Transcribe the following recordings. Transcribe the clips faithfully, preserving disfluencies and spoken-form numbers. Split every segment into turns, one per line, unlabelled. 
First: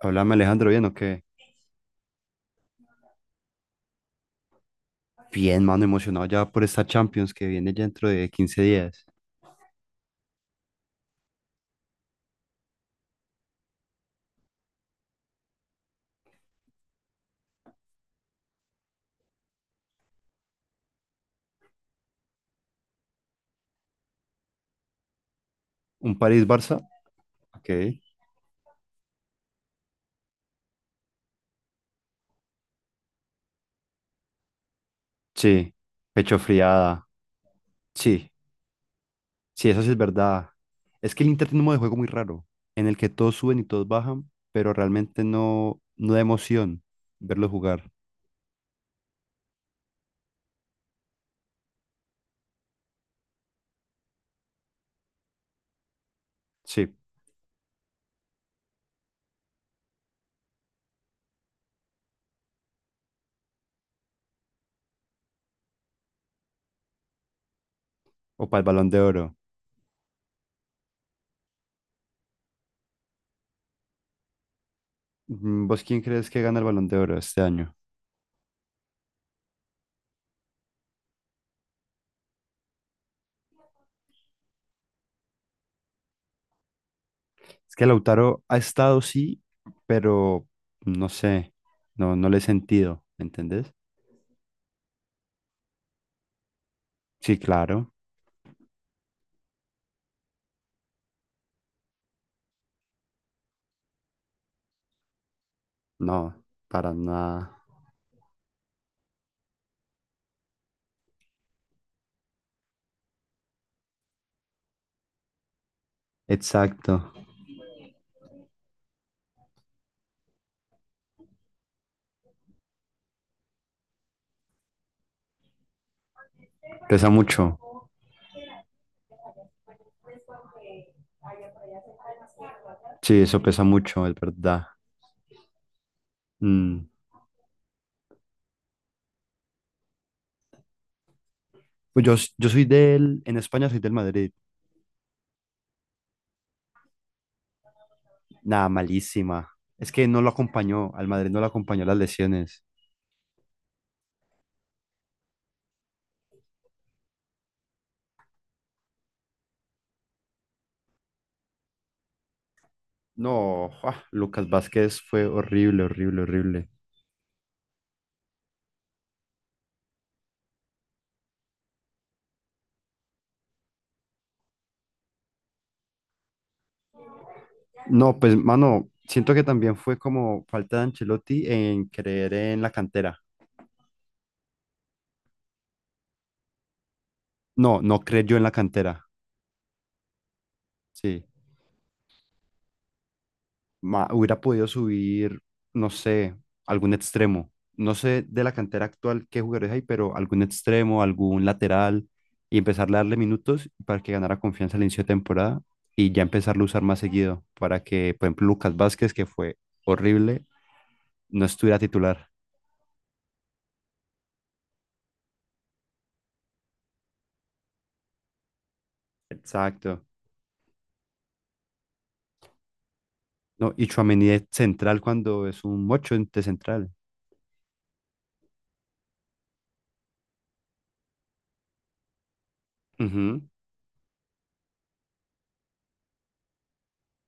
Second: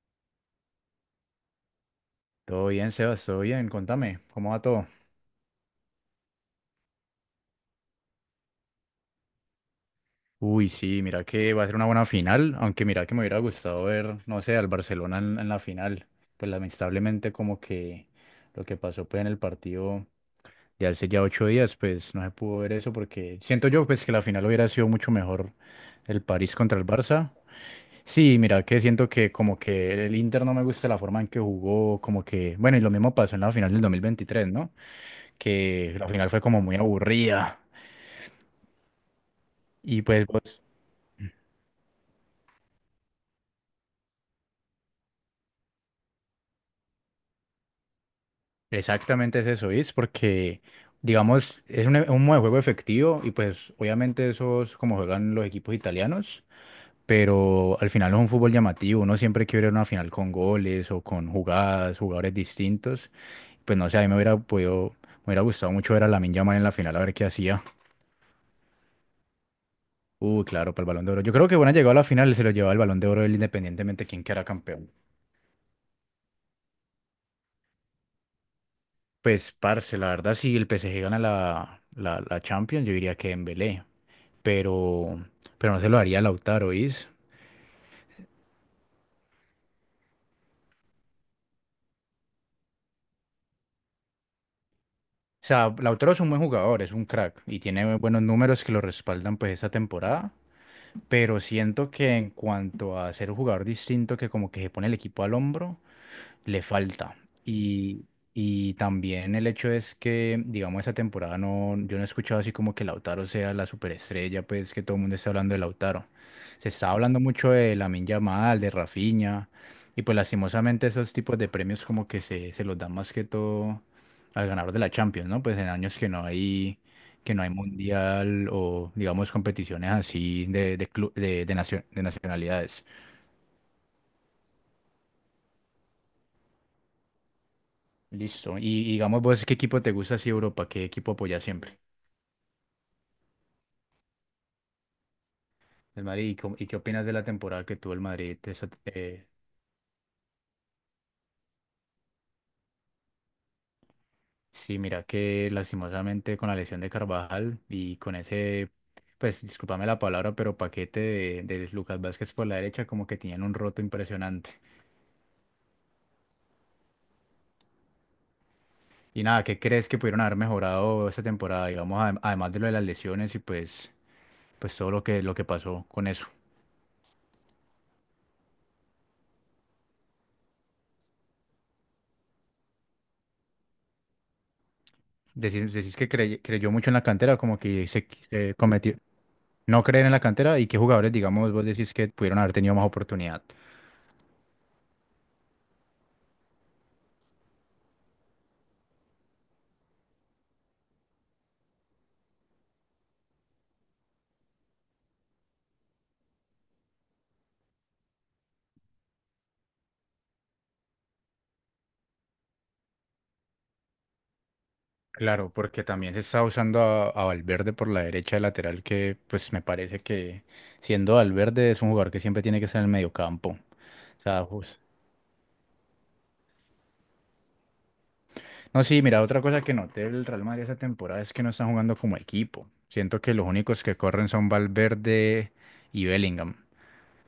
Háblame, Alejandro, ¿bien o qué?
Todo bien, Sebas, todo bien, contame, ¿cómo va todo?
Bien, mano, emocionado ya por esta Champions que viene ya dentro de quince días.
Uy, sí, mira que va a ser una buena final, aunque mira que me hubiera gustado ver, no sé, al Barcelona en, en la final. Pues lamentablemente como que lo que pasó pues en el partido de hace ya ocho días, pues no se pudo ver eso porque siento yo pues que la final hubiera sido mucho mejor
¿Un
el París
París-Barça?
contra el Barça.
Ok.
Sí, mira que siento que como que el Inter no me gusta la forma en que jugó, como que, bueno, y lo mismo pasó en la final del dos mil veintitrés, ¿no?
Sí.
Que la final
Pecho
fue como muy
friada.
aburrida.
Sí. Sí, eso sí es
Y pues
verdad.
vos.
Es que el Inter tiene un modo de juego muy raro, en el que todos suben y todos bajan, pero realmente no, no da emoción verlo jugar.
Exactamente es eso, es porque, digamos, es un, e- un modo de juego efectivo y pues obviamente eso es como juegan los equipos italianos,
Sí.
pero al final es un fútbol llamativo, uno siempre quiere ver una final con goles o con jugadas, jugadores distintos, pues no sé, a mí me hubiera podido, me hubiera gustado mucho ver a Lamine Yamal en la final, a ver qué hacía.
O para el Balón de Oro.
Uh, claro, para el Balón de Oro. Yo creo que bueno, llegado a la final se lo llevaba el Balón de Oro él independientemente de quién quedara campeón.
Mm, ¿vos quién crees que gana el Balón de Oro este año?
Pues, parce, la verdad, si el P S G gana la, la, la Champions, yo diría que Dembélé. pero, pero no se lo haría a Lautaro, ¿oís?
Es que Lautaro ha estado, sí, pero no sé. No, no le he sentido, ¿me entendés?
O sea, Lautaro es un buen jugador, es un
Sí,
crack y
claro.
tiene buenos números que lo respaldan pues esta temporada, pero siento que en cuanto a ser un jugador distinto que como que se pone el equipo al hombro,
No,
le
para
falta.
nada.
Y, y también el hecho es que, digamos, esa temporada no, yo no he escuchado así como que Lautaro sea la superestrella, pues que todo el mundo está hablando de Lautaro. Se está
Exacto.
hablando mucho de Lamine Yamal, de Rafinha, y pues lastimosamente esos tipos de premios como que se, se los dan más que todo al ganador de la Champions, ¿no? Pues en años que no hay,
Pesa
que no
mucho.
hay mundial o digamos competiciones así de, de, clu- de, de nacio- de nacionalidades.
Sí, eso pesa mucho, es verdad. Mm.
Listo. Y y digamos vos, ¿qué equipo te gusta así de Europa? ¿Qué equipo apoyas siempre?
Pues yo, s- yo soy del, en España soy del Madrid.
El Madrid. ¿Y, cómo- y qué opinas de la temporada que tuvo el Madrid?
Nada,
Esa- eh,
malísima. Es que no lo acompañó, al Madrid no lo acompañó las lesiones.
sí, mira que lastimosamente con la lesión de Carvajal y con ese, pues discúlpame la palabra, pero paquete de, de Lucas Vázquez por la derecha como que tenían un
No,
roto
ah, Lucas
impresionante.
Vázquez fue horrible, horrible, horrible.
Y nada, ¿qué crees que pudieron haber mejorado esta temporada? Digamos, adem- además de lo de las lesiones y pues, pues todo lo que, lo que pasó con eso.
No, pues, mano, siento que también fue como falta de Ancelotti en creer en la cantera.
Decís, decís que crey- creyó mucho en la cantera, como
No,
que
no
se,
creyó en la
se cometió
cantera.
no creer en la cantera y qué jugadores,
Sí.
digamos, vos decís que pudieron haber tenido más oportunidad.
Ma- hubiera podido subir, no sé, algún extremo. No sé de la cantera actual qué jugadores hay, pero algún extremo, algún lateral, y empezarle a darle minutos para que ganara confianza al inicio de temporada y ya empezarlo a usar más seguido para que, por ejemplo, Lucas Vázquez, que fue horrible, no estuviera titular.
Claro, porque también se está usando a, a Valverde por la derecha de lateral, que pues me parece
Exacto.
que siendo Valverde es un jugador que siempre tiene que estar en el mediocampo.
No, y
O
Tchouaméni
sea,
de
jus-
central cuando es un ocho de central.
no, sí, mira, otra cosa que noté del Real Madrid esta temporada es que no están jugando como equipo. Siento que los
Ujú.
únicos que corren son Valverde y Bellingham.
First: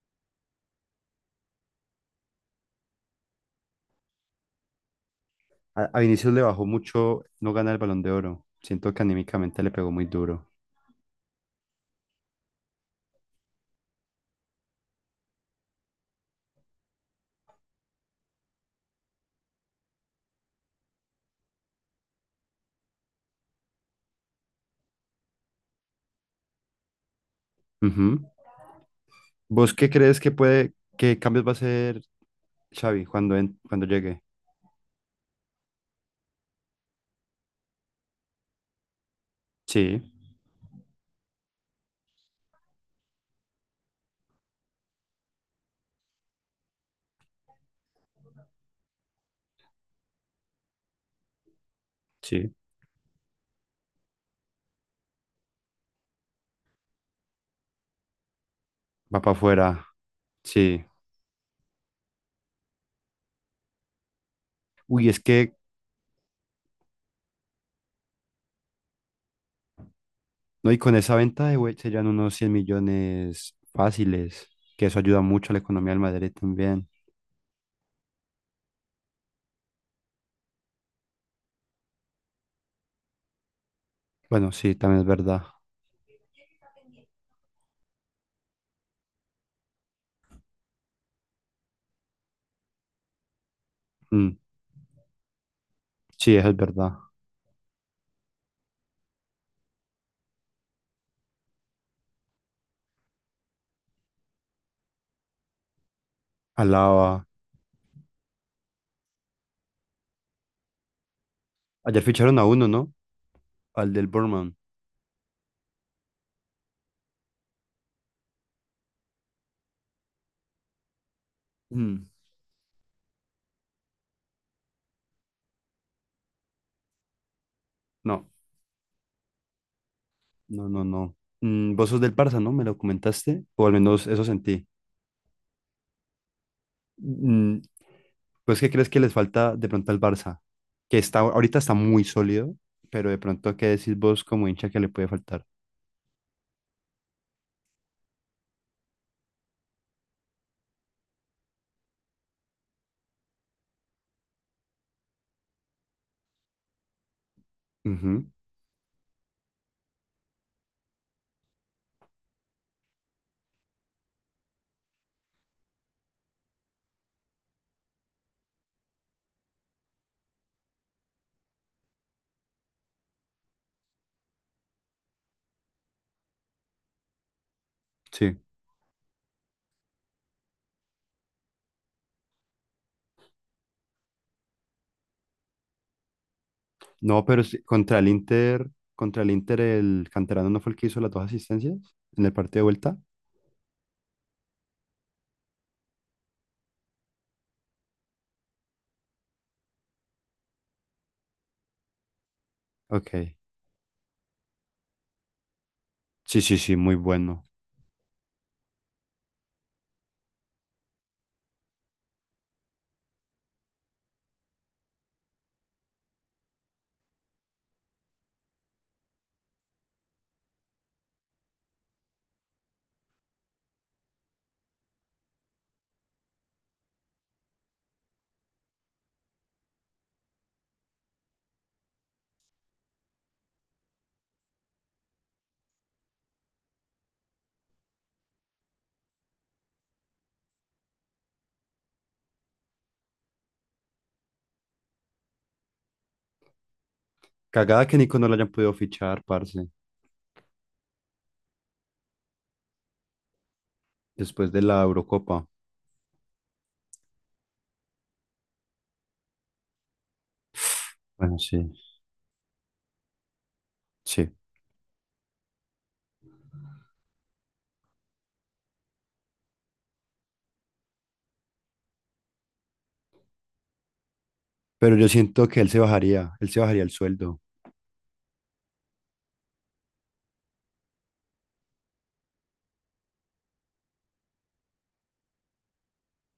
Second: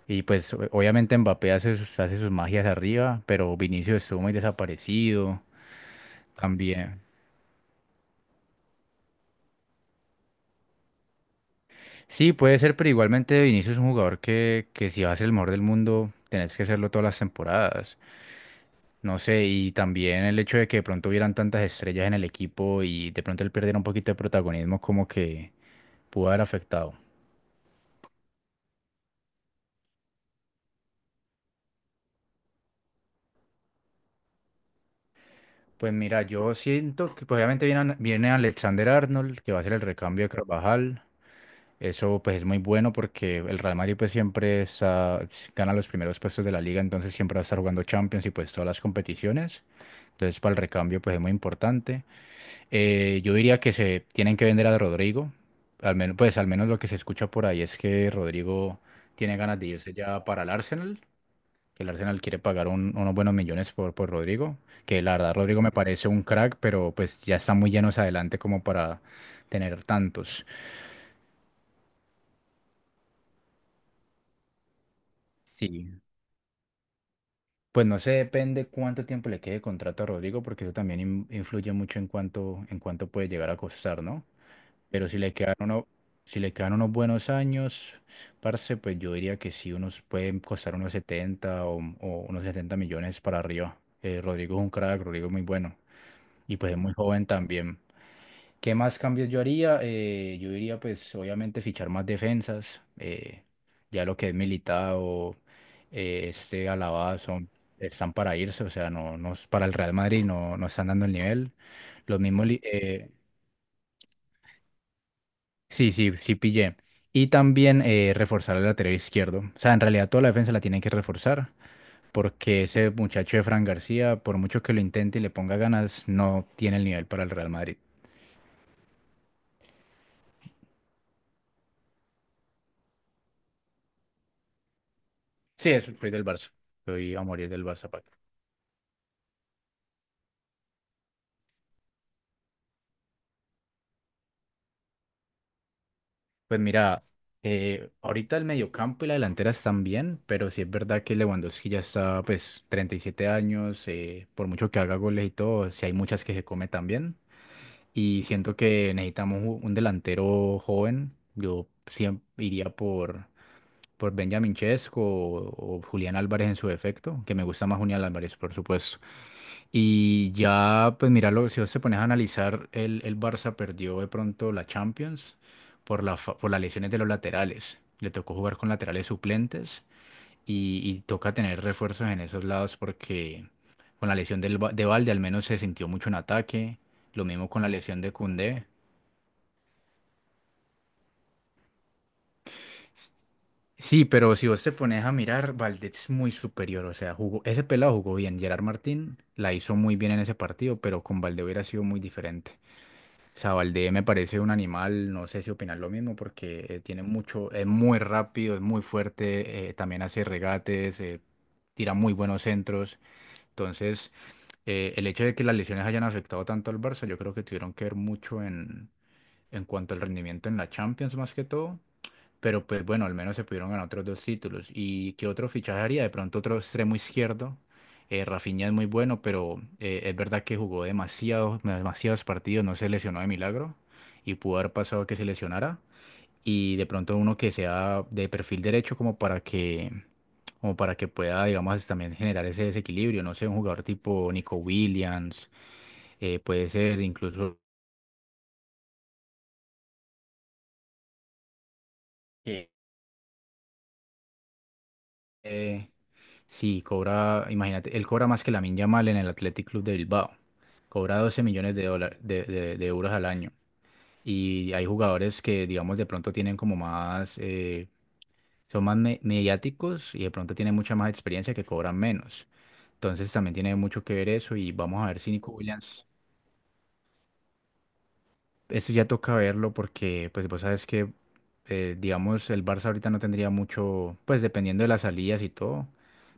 Y pues o- obviamente Mbappé hace sus, hace sus magias arriba, pero Vinicius estuvo muy desaparecido
A, a Vinicius le bajó
también.
mucho no ganar el Balón de Oro. Siento que anímicamente le pegó muy duro.
Sí, puede ser, pero igualmente Vinicius es un jugador que, que si vas a ser el mejor del mundo, tenés que hacerlo todas las temporadas. No sé, y también el hecho de que de pronto hubieran tantas estrellas en el equipo y de pronto él perdiera un poquito de protagonismo como que pudo haber afectado.
Ujú. ¿Vos qué crees que puede, qué cambios va a hacer Xavi cuando, en- cuando llegue?
Pues mira, yo siento que pues, obviamente viene, An- viene Alexander Arnold, que va a ser el
Sí,
recambio de Carvajal. Eso pues es muy bueno porque el Real Madrid pues siempre está, gana los primeros puestos de la liga, entonces siempre va a estar jugando Champions y pues todas las competiciones. Entonces para el recambio pues es muy importante.
sí,
Eh, yo diría que se tienen que vender a Rodrigo. Al menos, pues al menos lo que se escucha por ahí es que Rodrigo
va para
tiene ganas de
afuera,
irse ya para el
sí.
Arsenal, que el Arsenal quiere pagar un- unos buenos millones por, por Rodrigo, que
Uy,
la
es
verdad
que,
Rodrigo me parece un crack, pero pues ya está muy llenos adelante como para tener tantos.
no, y con esa venta de güey serían unos cien millones fáciles, que eso ayuda mucho a la economía del
Sí.
Madrid también.
Pues no sé, depende cuánto tiempo le quede de contrato a Rodrigo, porque eso también in- influye mucho en cuánto, en cuánto puede llegar a costar, ¿no?
Bueno, sí, también es
Pero si le
verdad.
quedan uno, si le quedan unos buenos años, parce, pues yo diría que sí, unos pueden costar unos setenta o, o unos setenta millones para arriba. Eh,
Mm,
Rodrigo es un crack, Rodrigo es muy bueno.
sí, eso es
Y pues es muy
verdad.
joven también. ¿Qué más cambios yo haría? Eh, yo diría, pues, obviamente fichar más defensas, eh, ya lo que es Militao, eh, este Alaba
Alaba.
son, están para irse, o sea, no, no es- para el Real Madrid no, no están dando el nivel.
Ayer
Los
ficharon a
mismos, li-
uno, ¿no?
eh,
Al del Bournemouth.
sí, sí, sí pillé. Y también eh, reforzar el lateral izquierdo. O sea, en realidad toda la defensa la tienen que reforzar,
Mm,
porque ese muchacho de Fran García, por mucho que lo intente y le ponga ganas, no tiene el nivel para el Real Madrid.
no, no, no, no. Mm, vos sos del Barça, ¿no? ¿Me lo comentaste? O al menos eso sentí.
Sí, eso, soy del Barça. Soy a morir
Mm,
del Barça.
¿pues qué crees que les falta de pronto al Barça? Que está, ahorita está muy sólido, pero de pronto, ¿qué decís vos como hincha que le puede faltar?
Pues mira, eh, ahorita el mediocampo y la delantera están bien, pero sí es verdad que Lewandowski ya está, pues, treinta y siete años, eh, por mucho que haga goles y todo, sí hay muchas que se come también. Y
Ujú,
siento que necesitamos un un delantero joven. Yo siempre iría por, por Benjamin Chesco o, o Julián Álvarez en su defecto, que me gusta más Julián Álvarez, por supuesto. Y ya, pues míralo, si vos te pones a analizar, el, el Barça perdió de pronto la Champions por la, fa- por las lesiones de los laterales. Le tocó
sí.
jugar con laterales suplentes y, y toca tener refuerzos en esos lados porque con la lesión del, Ba- de Valde al menos se sintió mucho en ataque.
No,
Lo
pero
mismo
sí,
con la
contra
lesión
el
de Koundé.
Inter, contra el Inter, el canterano no fue el que hizo las dos asistencias en el partido de vuelta.
Sí, pero si vos te pones a mirar, Valde es muy superior. O sea, jugó, ese pelado jugó bien. Gerard Martín la hizo muy bien en ese partido, pero con Valde hubiera sido muy diferente.
Ok.
Sabaldé me parece un animal, no sé si opinas lo mismo,
Sí, sí,
porque
sí,
eh,
muy
tiene
bueno.
mucho, es muy rápido, es muy fuerte, eh, también hace regates, eh, tira muy buenos centros. Entonces, eh, el hecho de que las lesiones hayan afectado tanto al Barça, yo creo que tuvieron que ver mucho en, en cuanto al rendimiento en la Champions más que todo, pero pues bueno, al menos se pudieron ganar otros dos títulos. ¿Y qué otro fichaje haría? De pronto otro extremo izquierdo. Eh, Rafinha es muy bueno, pero eh, es verdad que jugó demasiados, demasiados partidos, no se lesionó de milagro y pudo haber pasado que se lesionara. Y de pronto uno que sea de perfil derecho como para que, como para que pueda, digamos, también generar ese desequilibrio. No sé, un jugador tipo Nico Williams, eh, puede ser incluso.
Cagada que Nico no lo hayan podido fichar, parce,
Sí.
después de la Eurocopa.
eh, Sí, cobra, imagínate, él cobra más que Lamine Yamal en el Athletic Club de Bilbao. Cobra
Bueno,
doce
sí,
millones de dólares, de, de- de euros al año.
sí.
Y hay jugadores que, digamos, de pronto tienen como más, eh, son más me- mediáticos y de pronto tienen mucha más experiencia que cobran menos. Entonces también tiene mucho que ver eso y
Pero
vamos a
yo
ver si
siento
Nico
que él se
Williams.
bajaría, él se bajaría el sueldo.
Eso ya toca verlo porque, pues, vos sabes que, eh, digamos, el Barça ahorita no tendría mucho, pues, dependiendo de las salidas y todo,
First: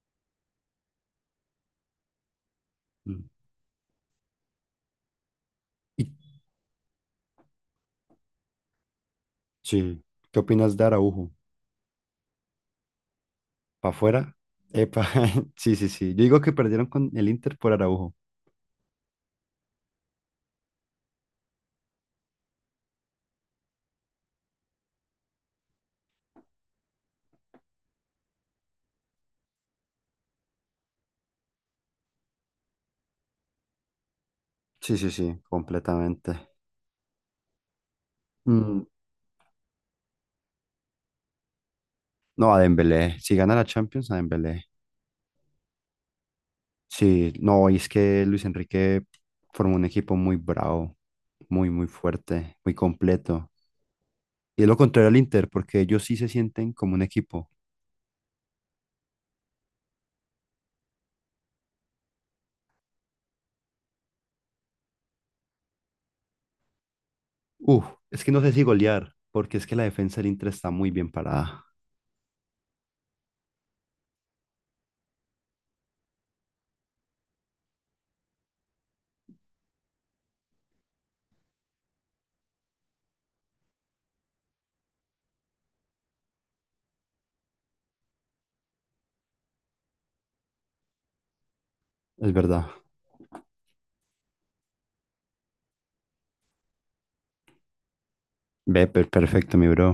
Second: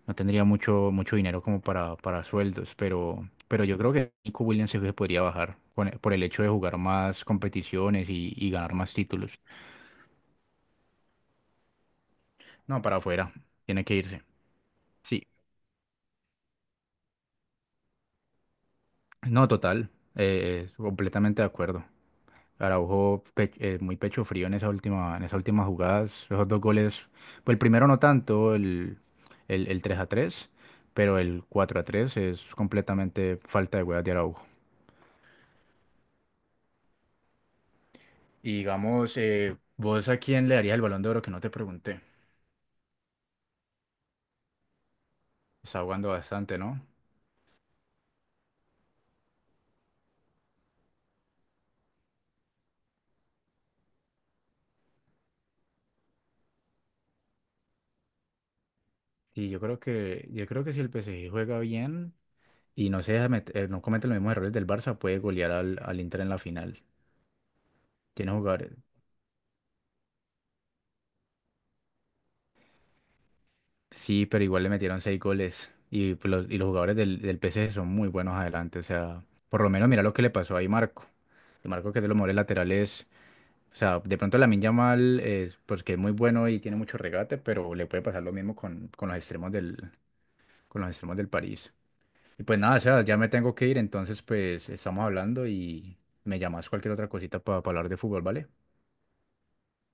no tendría mucho, mucho dinero como para, para sueldos,
Mm.
pero, pero yo creo que Nico Williams sí se podría bajar con-
Y,
por el hecho de jugar más competiciones y, y ganar más títulos.
sí. ¿Qué opinas de Araujo?
No, para afuera, tiene
¿Para
que irse.
afuera? Epa,
Sí,
sí, sí, sí. Yo digo que perdieron con el Inter por Araujo.
no, total, eh, completamente de acuerdo. Araujo pe- eh, muy pecho frío en esa última, en esas últimas jugadas. Esos dos goles, pues el primero no tanto, el, el, el tres a tres pero el cuatro a tres es completamente falta de huevas de Araujo.
Sí, sí, sí, completamente.
Y
Mm,
digamos, eh, ¿vos a quién le darías el Balón de Oro que no te pregunté?
no, a Dembélé. Si gana la Champions, a Dembélé.
Está jugando bastante, ¿no?
Sí, no, y es que Luis Enrique formó un equipo muy bravo, muy, muy fuerte, muy completo. Y es lo contrario al Inter, porque ellos sí se sienten como un equipo.
Sí, yo creo que, yo creo que si el P S G juega bien y no se deja met- eh, no comete los mismos errores del Barça, puede golear al, al Inter en la final.
Uf, es que
Tiene
no sé si
jugadores.
golear, porque es que la defensa del Inter está muy bien parada.
Sí, pero igual le metieron seis goles. Y, pues los, y los jugadores del, del P PSG son muy buenos adelante. O sea, por lo menos mira lo que le pasó ahí Marco. Y Marco que es de los mejores laterales. O sea, de pronto Lamine Yamal, eh, pues que es muy bueno y tiene mucho regate, pero le puede pasar lo mismo con, con los extremos del, con los extremos del París.
Es
Y pues
verdad.
nada, o sea, ya me tengo que ir, entonces pues estamos hablando y me llamas cualquier otra cosita para hablar de fútbol, ¿vale?
Ve, per- perfecto, mi bro.